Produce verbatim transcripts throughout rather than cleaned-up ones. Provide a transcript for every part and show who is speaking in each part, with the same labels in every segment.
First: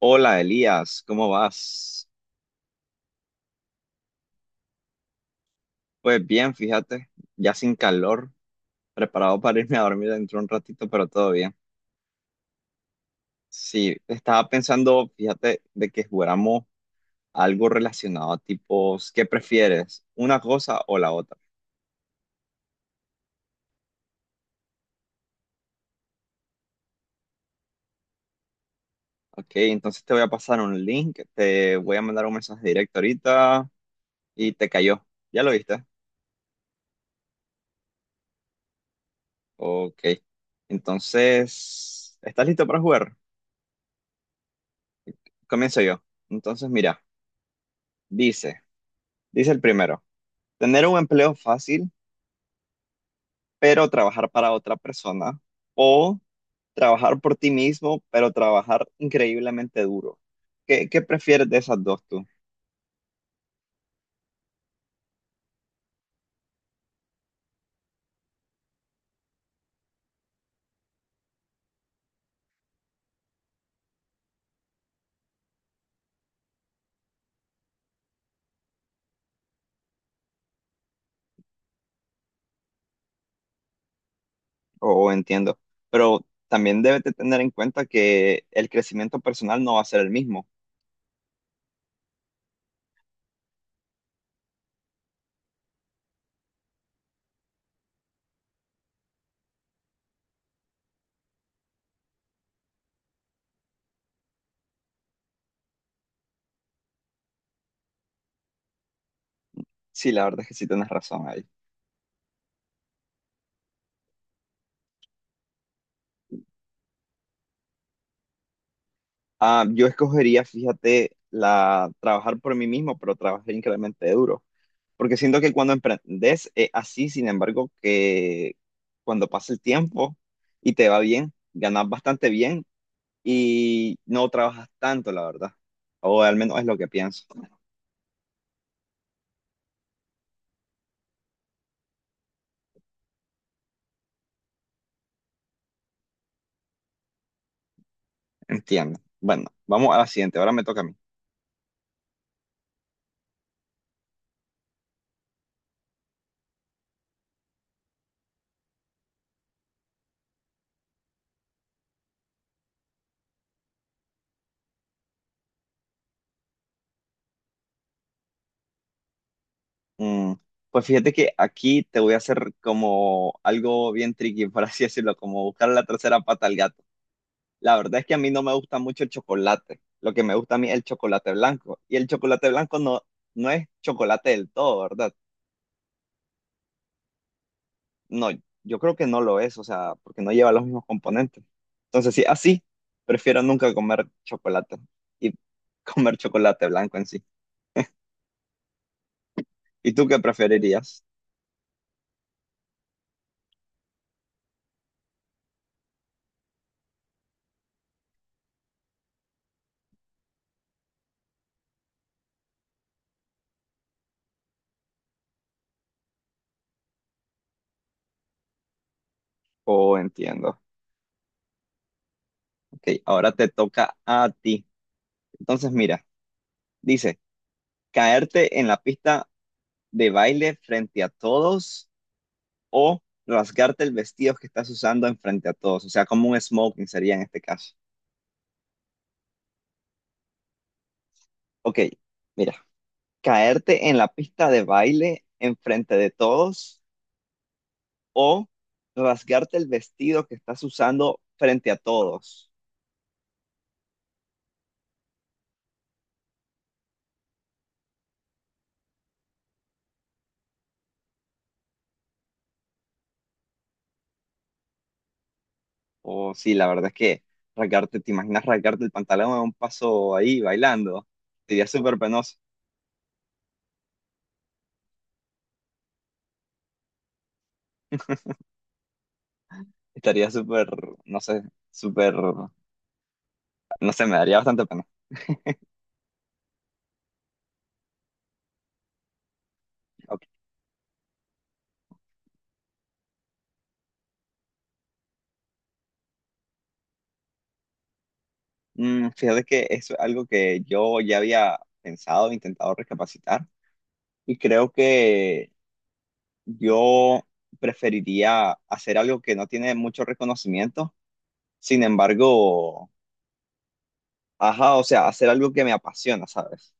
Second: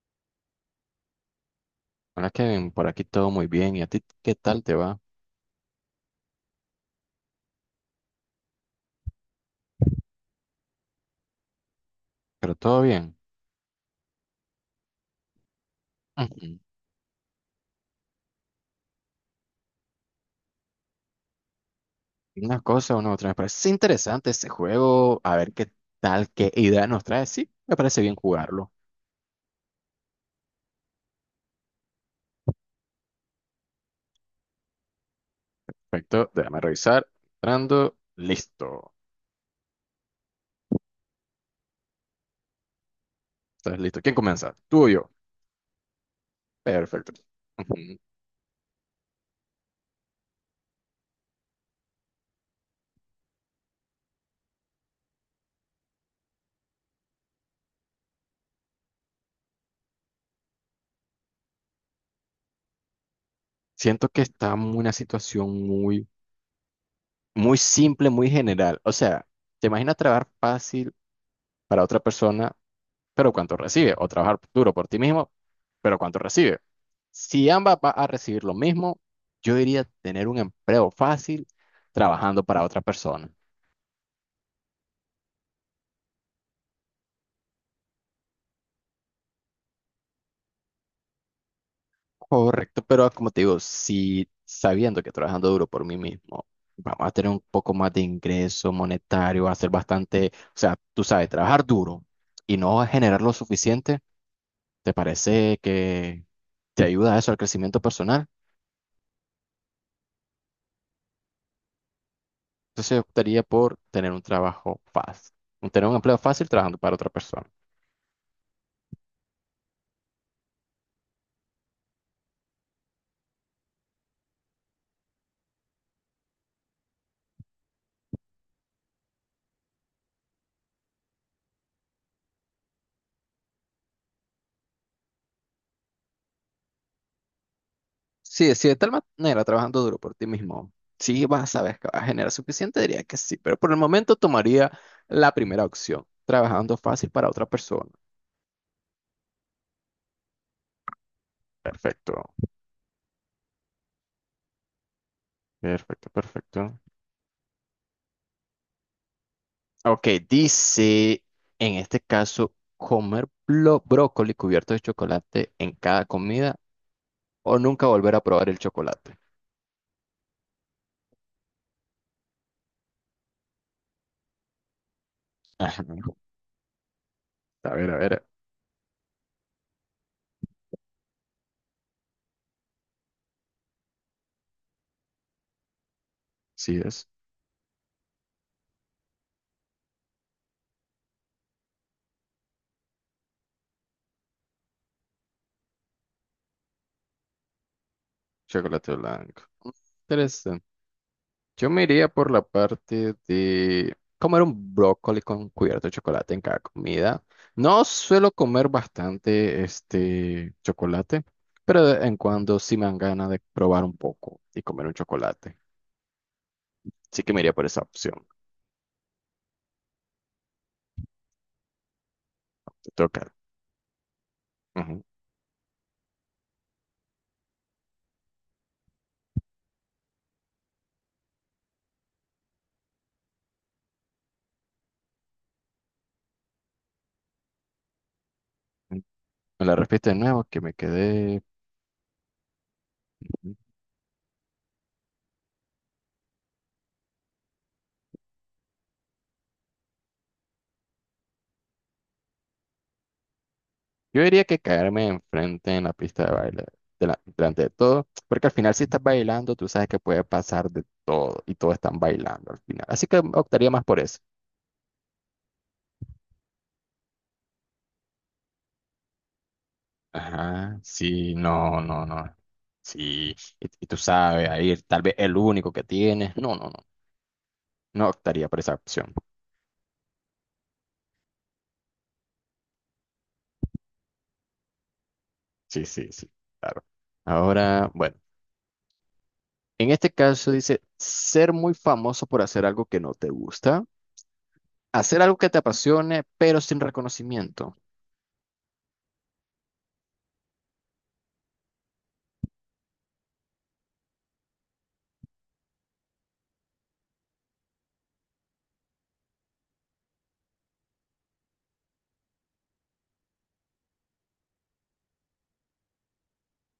Speaker 1: Hola Elías, ¿cómo vas?
Speaker 2: Hola Kevin, por aquí todo muy bien. ¿Y a ti qué tal te va?
Speaker 1: Pues bien, fíjate, ya sin calor, preparado para irme a dormir dentro de un ratito, pero todo bien.
Speaker 2: Pero todo bien.
Speaker 1: Sí, estaba pensando, fíjate, de que
Speaker 2: Ujú.
Speaker 1: jugáramos algo relacionado a tipos, ¿qué prefieres? ¿Una cosa o la otra?
Speaker 2: Una cosa, una otra. Me parece interesante este juego. A ver qué tal, qué idea nos trae. Sí, me parece bien jugarlo.
Speaker 1: Ok, entonces te voy a pasar un link, te voy a mandar un mensaje directo ahorita y te cayó. ¿Ya lo viste?
Speaker 2: Perfecto, déjame revisar. Entrando, listo.
Speaker 1: Ok, entonces, ¿estás listo para jugar?
Speaker 2: ¿Estás listo? ¿Quién comienza? ¿Tú o yo?
Speaker 1: Comienzo yo. Entonces, mira,
Speaker 2: Perfecto. Ujú.
Speaker 1: dice, dice el primero. Tener un empleo fácil, pero trabajar para otra persona. O trabajar por ti mismo, pero trabajar increíblemente duro. ¿Qué, qué prefieres de esas dos tú?
Speaker 2: Siento que está en una situación muy, muy simple, muy general. O sea, ¿te imaginas trabajar fácil para otra persona? Pero cuánto recibe, o trabajar duro por ti mismo, pero cuánto recibe. Si ambas va a recibir lo mismo, yo diría tener un empleo fácil trabajando para otra persona.
Speaker 1: O, o entiendo. Pero también debes de tener en cuenta que el crecimiento personal no va a ser el mismo.
Speaker 2: Correcto, pero como te digo, si sabiendo que trabajando duro por mí mismo, vamos a tener un poco más de ingreso monetario, va a ser bastante, o sea, tú sabes, trabajar duro y no generar lo suficiente, ¿te parece que te ayuda eso al crecimiento personal?
Speaker 1: Sí, la verdad es que sí tienes razón ahí.
Speaker 2: Entonces yo optaría por tener un trabajo fácil, un- tener un empleo fácil trabajando para otra persona.
Speaker 1: Ah, yo escogería, fíjate, la trabajar por mí mismo, pero trabajar increíblemente duro. Porque siento que cuando emprendes es así, sin embargo, que cuando pasa el tiempo y te va bien, ganas bastante bien y no trabajas tanto, la verdad. O al menos es lo que pienso.
Speaker 2: Sí, si de tal manera trabajando duro por ti mismo, sí vas a saber que vas a generar suficiente, diría que sí, pero por el momento tomaría la primera opción, trabajando fácil para otra persona.
Speaker 1: Entiendo. Bueno, vamos a la siguiente. Ahora me toca a mí.
Speaker 2: Perfecto, perfecto, perfecto. Ok, dice, en este caso, comer blo- brócoli cubierto de chocolate en cada comida o nunca volver a probar el chocolate.
Speaker 1: Mm, pues fíjate que aquí te voy a hacer como algo bien tricky, por así decirlo, como buscar la
Speaker 2: Ajá.
Speaker 1: tercera pata al gato.
Speaker 2: A
Speaker 1: La
Speaker 2: ver, a
Speaker 1: verdad es que a
Speaker 2: ver.
Speaker 1: mí no me gusta mucho el chocolate. Lo que me gusta a mí es el chocolate blanco. Y el chocolate blanco no, no es chocolate del todo, ¿verdad?
Speaker 2: Sí es
Speaker 1: No, yo creo que no lo es, o sea, porque no lleva los mismos componentes. Entonces, sí, así, prefiero nunca comer chocolate y comer chocolate blanco en sí.
Speaker 2: chocolate blanco.
Speaker 1: ¿Y tú qué
Speaker 2: Interesante.
Speaker 1: preferirías?
Speaker 2: Yo me iría por la parte de comer un brócoli con cubierto de chocolate en cada comida. No suelo comer bastante este chocolate, pero de vez en cuando sí me dan ganas de probar un poco y comer un chocolate. Así que me iría por esa opción.
Speaker 1: Oh, entiendo.
Speaker 2: ¿No? Te
Speaker 1: Ok, ahora
Speaker 2: toca.
Speaker 1: te toca a ti.
Speaker 2: Ujú.
Speaker 1: Entonces, mira, dice, caerte en la pista de baile frente a todos o rasgarte el vestido que estás usando en frente a todos, o sea, como un smoking sería en este caso.
Speaker 2: Me la repite de nuevo que me quedé.
Speaker 1: Ok, mira, caerte en la pista de baile enfrente de todos o rasgarte el vestido que estás usando frente a todos.
Speaker 2: Yo diría que caerme enfrente en la pista de baile, dela- delante de todo, porque al final si estás bailando, tú sabes que puede pasar de todo y todos están bailando al final. Así que optaría más por eso.
Speaker 1: O sí, la verdad es que rasgarte, ¿te imaginas rasgarte el pantalón a un paso ahí
Speaker 2: Ajá,
Speaker 1: bailando?
Speaker 2: sí,
Speaker 1: Sería
Speaker 2: no,
Speaker 1: súper
Speaker 2: no,
Speaker 1: penoso.
Speaker 2: no. Sí, y, y tú sabes, ahí tal vez el único que tienes. No, no, no. No optaría por esa opción.
Speaker 1: Estaría súper, no sé, súper, no sé, me daría bastante pena.
Speaker 2: Sí, sí, sí, claro. Ahora, bueno, en este
Speaker 1: Ok.
Speaker 2: caso dice ser muy famoso por hacer algo que no te gusta, hacer algo que te apasione, pero sin reconocimiento.
Speaker 1: Mm, fíjate que eso es algo que yo ya había pensado, intentado recapacitar y creo que yo preferiría hacer algo que no tiene mucho reconocimiento. Sin embargo, ajá, o sea, hacer algo que me apasiona, ¿sabes?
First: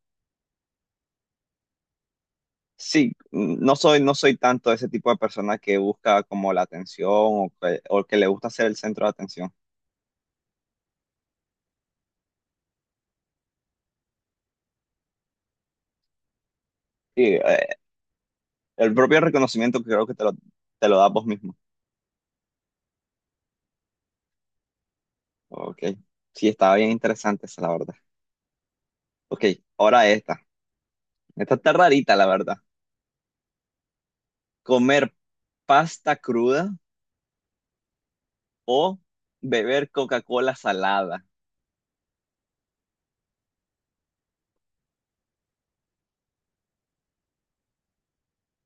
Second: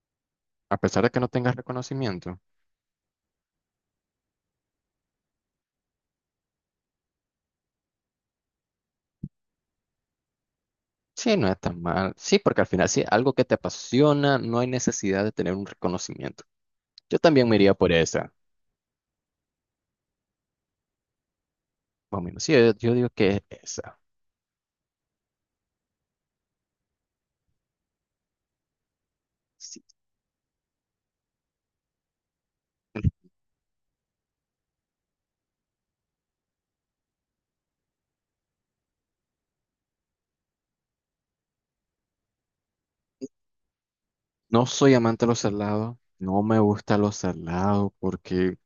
Speaker 2: A pesar de que no tengas reconocimiento.
Speaker 1: Sí, mm, no soy, no soy tanto ese tipo de persona que busca como la atención o que, o que le gusta ser el centro de atención.
Speaker 2: Sí, no es tan mal. Sí, porque al final, si es algo que te apasiona, no hay necesidad de tener un reconocimiento. Yo
Speaker 1: Sí,
Speaker 2: también me
Speaker 1: eh,
Speaker 2: iría por esa.
Speaker 1: el propio reconocimiento que creo que te lo, te lo das vos mismo.
Speaker 2: Más o menos. Sí, yo, yo digo que es esa.
Speaker 1: Ok, sí, estaba bien interesante esa, la verdad. Ok,
Speaker 2: Sí.
Speaker 1: ahora esta. Esta está rarita, la verdad. Comer pasta cruda o beber Coca-Cola salada.
Speaker 2: No soy amante de los salados. No me gusta los salados porque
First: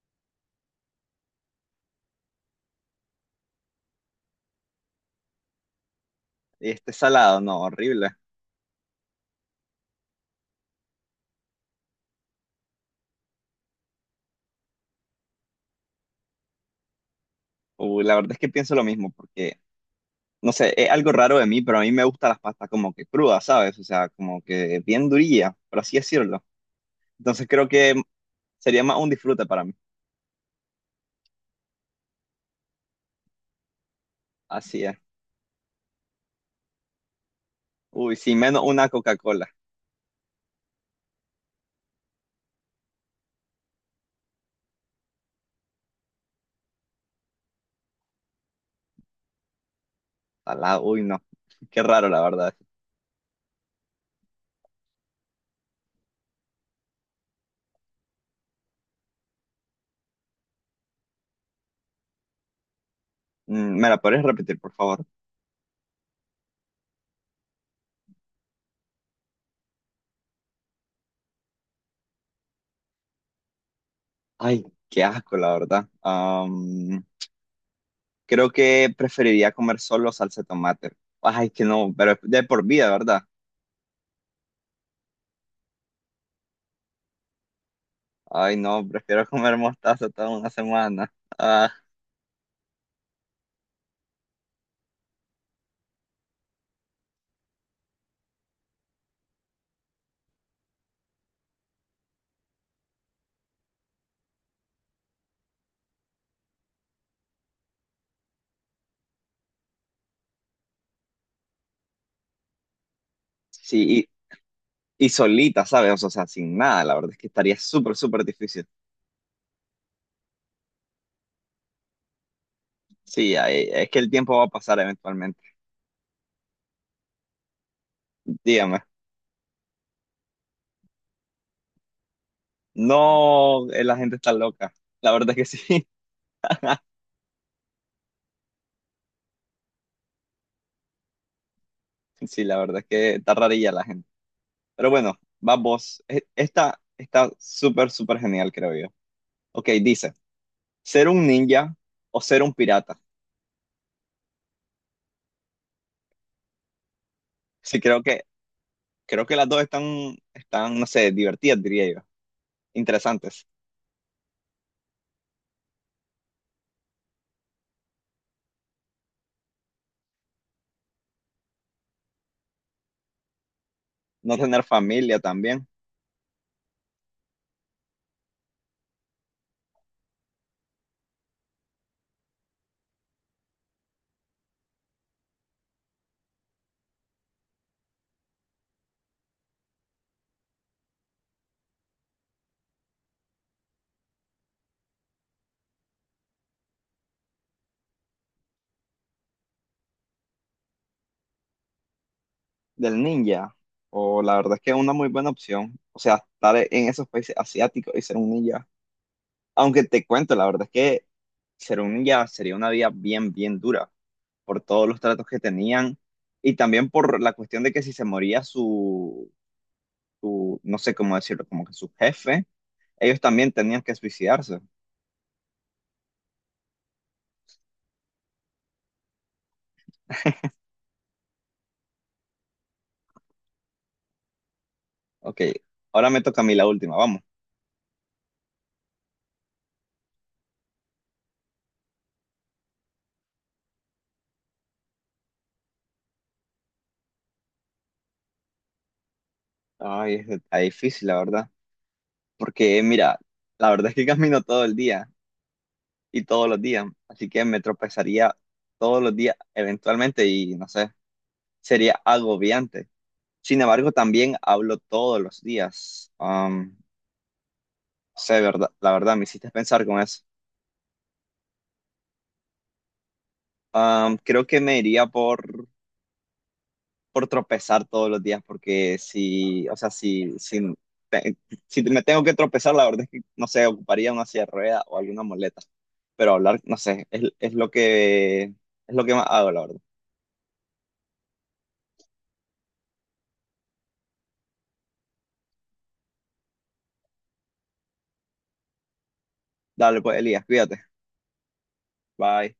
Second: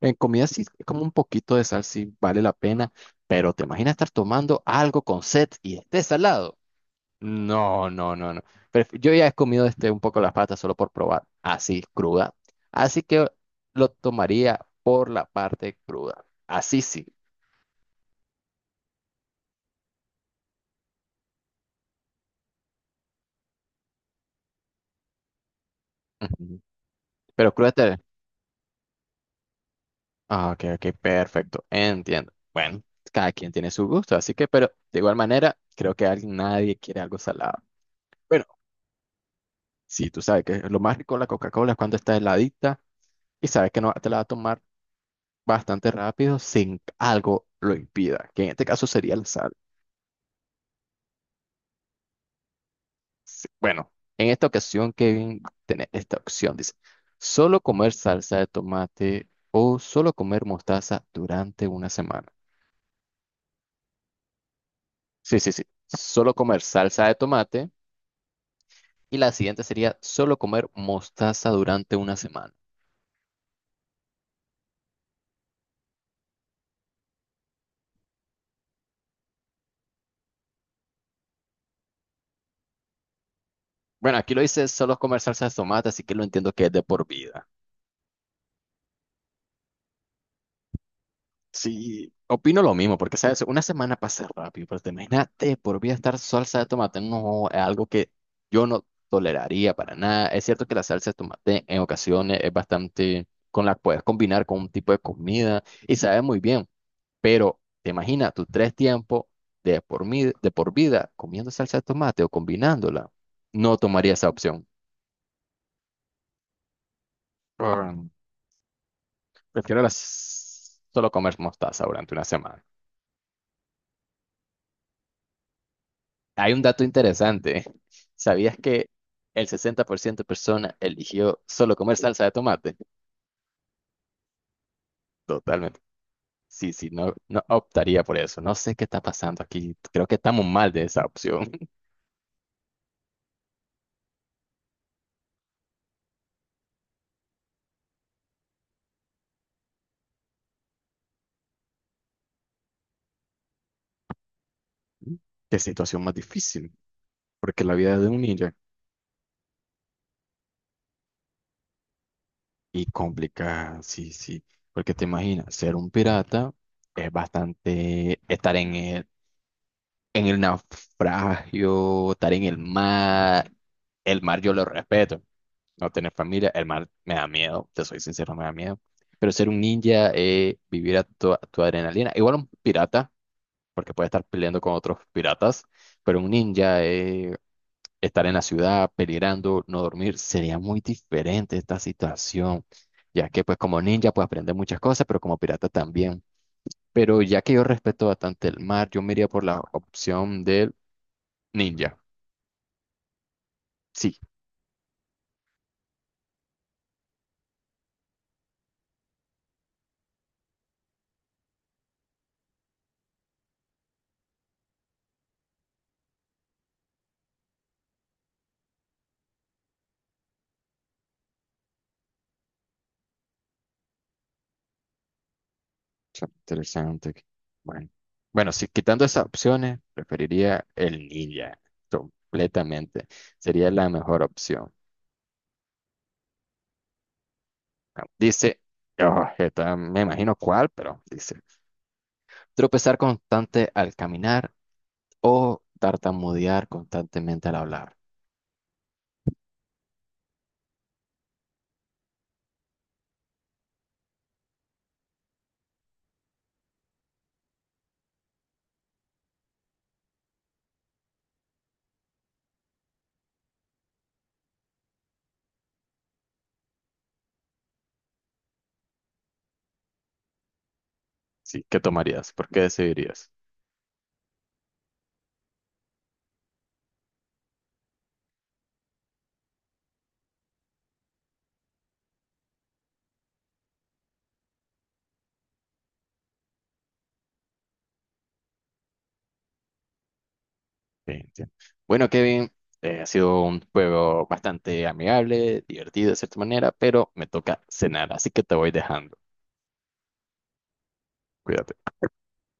Speaker 2: en comida sí, como un poquito de sal sí vale la pena. Pero te imaginas estar tomando algo con set y esté salado.
Speaker 1: Este salado, no,
Speaker 2: No,
Speaker 1: horrible.
Speaker 2: no, no, no. Pref- yo ya he comido este un poco las patas solo por probar, así cruda. Así que lo tomaría por la parte cruda. Así sí.
Speaker 1: Uh, la verdad es que pienso lo mismo porque no sé, es algo raro de mí, pero a mí me gustan las pastas como que crudas, ¿sabes? O sea, como que bien durilla, por así decirlo.
Speaker 2: Ujú.
Speaker 1: Entonces
Speaker 2: Pero
Speaker 1: creo
Speaker 2: cruda te...
Speaker 1: que sería más un disfrute para mí.
Speaker 2: Ah, ok, ok, perfecto. Entiendo. Bueno, cada quien tiene su gusto, así que, pero
Speaker 1: Así es.
Speaker 2: de igual manera, creo que alguien, nadie quiere algo salado.
Speaker 1: Uy, sí,
Speaker 2: Bueno,
Speaker 1: menos una Coca-Cola.
Speaker 2: sí, tú sabes que lo más rico de la Coca-Cola es cuando está heladita y sabes que no te la va a tomar bastante rápido sin que algo lo impida, que en este caso sería la sal.
Speaker 1: Salada, uy, no. Qué raro, la verdad.
Speaker 2: Sí, bueno, en esta ocasión, Kevin, tenés esta opción. Dice, solo comer salsa de tomate o solo comer mostaza durante una semana.
Speaker 1: Mm, ¿Me la podrías repetir, por favor?
Speaker 2: Sí, sí, sí. Solo comer salsa de tomate. Y la siguiente sería solo comer mostaza durante una semana.
Speaker 1: Ay, qué asco, la verdad. Am, creo que preferiría comer solo salsa de tomate. Ay, que no, pero de por vida, ¿verdad?
Speaker 2: Bueno, aquí lo dice solo comer salsa de tomate, así que lo entiendo que es de por vida.
Speaker 1: Ay, no, prefiero comer mostaza toda una semana. Ah,
Speaker 2: Sí, opino lo mismo, porque sabes, una semana pasa rápido, pero te imagínate por vida estar salsa de tomate, no, es algo que yo no toleraría para nada. Es cierto que la salsa de tomate en ocasiones es bastante, con la puedes combinar con un tipo de comida y sabe muy bien, pero te imaginas tus tres tiempos de por mi- de por vida comiendo salsa de tomate o combinándola, no
Speaker 1: sí,
Speaker 2: tomaría esa opción.
Speaker 1: y solita, ¿sabes? O sea, sin nada, la verdad es que estaría súper,
Speaker 2: Mm,
Speaker 1: súper difícil.
Speaker 2: prefiero las- solo comer mostaza durante una semana.
Speaker 1: Sí, ahí- es que el tiempo va a pasar eventualmente.
Speaker 2: Hay un dato interesante. ¿Sabías
Speaker 1: Dígame.
Speaker 2: que el sesenta por ciento de personas eligió solo comer salsa de tomate?
Speaker 1: No, eh, la gente está loca. La verdad es que
Speaker 2: Totalmente.
Speaker 1: sí.
Speaker 2: Sí, sí, no, no optaría por eso. No sé qué está pasando aquí. Creo que estamos mal de esa opción.
Speaker 1: Sí, la verdad es que está rarilla la gente. Pero bueno, va vos. E- esta está súper, súper genial, creo yo. Ok, dice, ¿ser un ninja o ser un pirata?
Speaker 2: Qué situación más difícil, porque la
Speaker 1: Sí,
Speaker 2: vida
Speaker 1: creo
Speaker 2: de un
Speaker 1: que,
Speaker 2: ninja
Speaker 1: creo que las dos están, están, no sé, divertidas, diría yo.
Speaker 2: y
Speaker 1: Interesantes.
Speaker 2: complicada, sí, sí, porque te imaginas, ser un pirata es bastante estar en el, en el naufragio, estar en el mar, el
Speaker 1: No
Speaker 2: mar yo
Speaker 1: tener
Speaker 2: lo
Speaker 1: familia
Speaker 2: respeto,
Speaker 1: también.
Speaker 2: no tener familia, el mar me da miedo, te soy sincero, me da miedo. Pero ser un ninja, eh, vivir a tu, a tu adrenalina, igual un pirata, porque puede estar peleando con otros piratas, pero un ninja, eh, estar en la ciudad, peligrando, no dormir, sería muy diferente esta situación, ya que pues como ninja puedes aprender muchas cosas, pero como pirata también. Pero ya que yo respeto bastante el mar, yo me iría por la opción del ninja.
Speaker 1: Del ninja,
Speaker 2: Sí.
Speaker 1: o la verdad es que es una muy buena opción, o sea, estar en esos países asiáticos y ser un ninja. Aunque te cuento, la verdad es que ser un ninja sería una vida bien, bien dura por todos los tratos que tenían y también por la cuestión de que si se moría su, su- no sé cómo decirlo, como que su jefe, ellos también tenían que suicidarse.
Speaker 2: Está interesante. Bueno, bueno, si quitando esas opciones, preferiría el ninja completamente. Sería la mejor opción.
Speaker 1: Ok, ahora me toca a mí la última, vamos.
Speaker 2: Bueno, dice, oh, esta me imagino cuál, pero dice, tropezar constante al caminar o tartamudear constantemente al hablar.
Speaker 1: Ay, es- está difícil, la verdad, porque mira, la verdad es que camino todo el día y todos los días. Así que me tropezaría todos los días eventualmente y no sé, sería agobiante. Sin embargo, también hablo todos los días. Am, sé, verdad, la verdad, me hiciste pensar con eso.
Speaker 2: Sí, ¿qué tomarías? ¿Por qué decidirías?
Speaker 1: Am, creo que me iría por, por tropezar todos los días porque si, o sea, si, si, te- si me tengo que tropezar, la verdad es que, no sé, ocuparía una silla de rueda o alguna muleta. Pero hablar, no sé, es, es lo que, es lo que más hago, la verdad.
Speaker 2: Sí, entiendo. Bueno, Kevin, eh, ha sido un juego bastante amigable, divertido de cierta manera, pero me toca cenar, así que te voy dejando.
Speaker 1: Dale, pues, Elías, cuídate.
Speaker 2: Cuídate.
Speaker 1: Bye.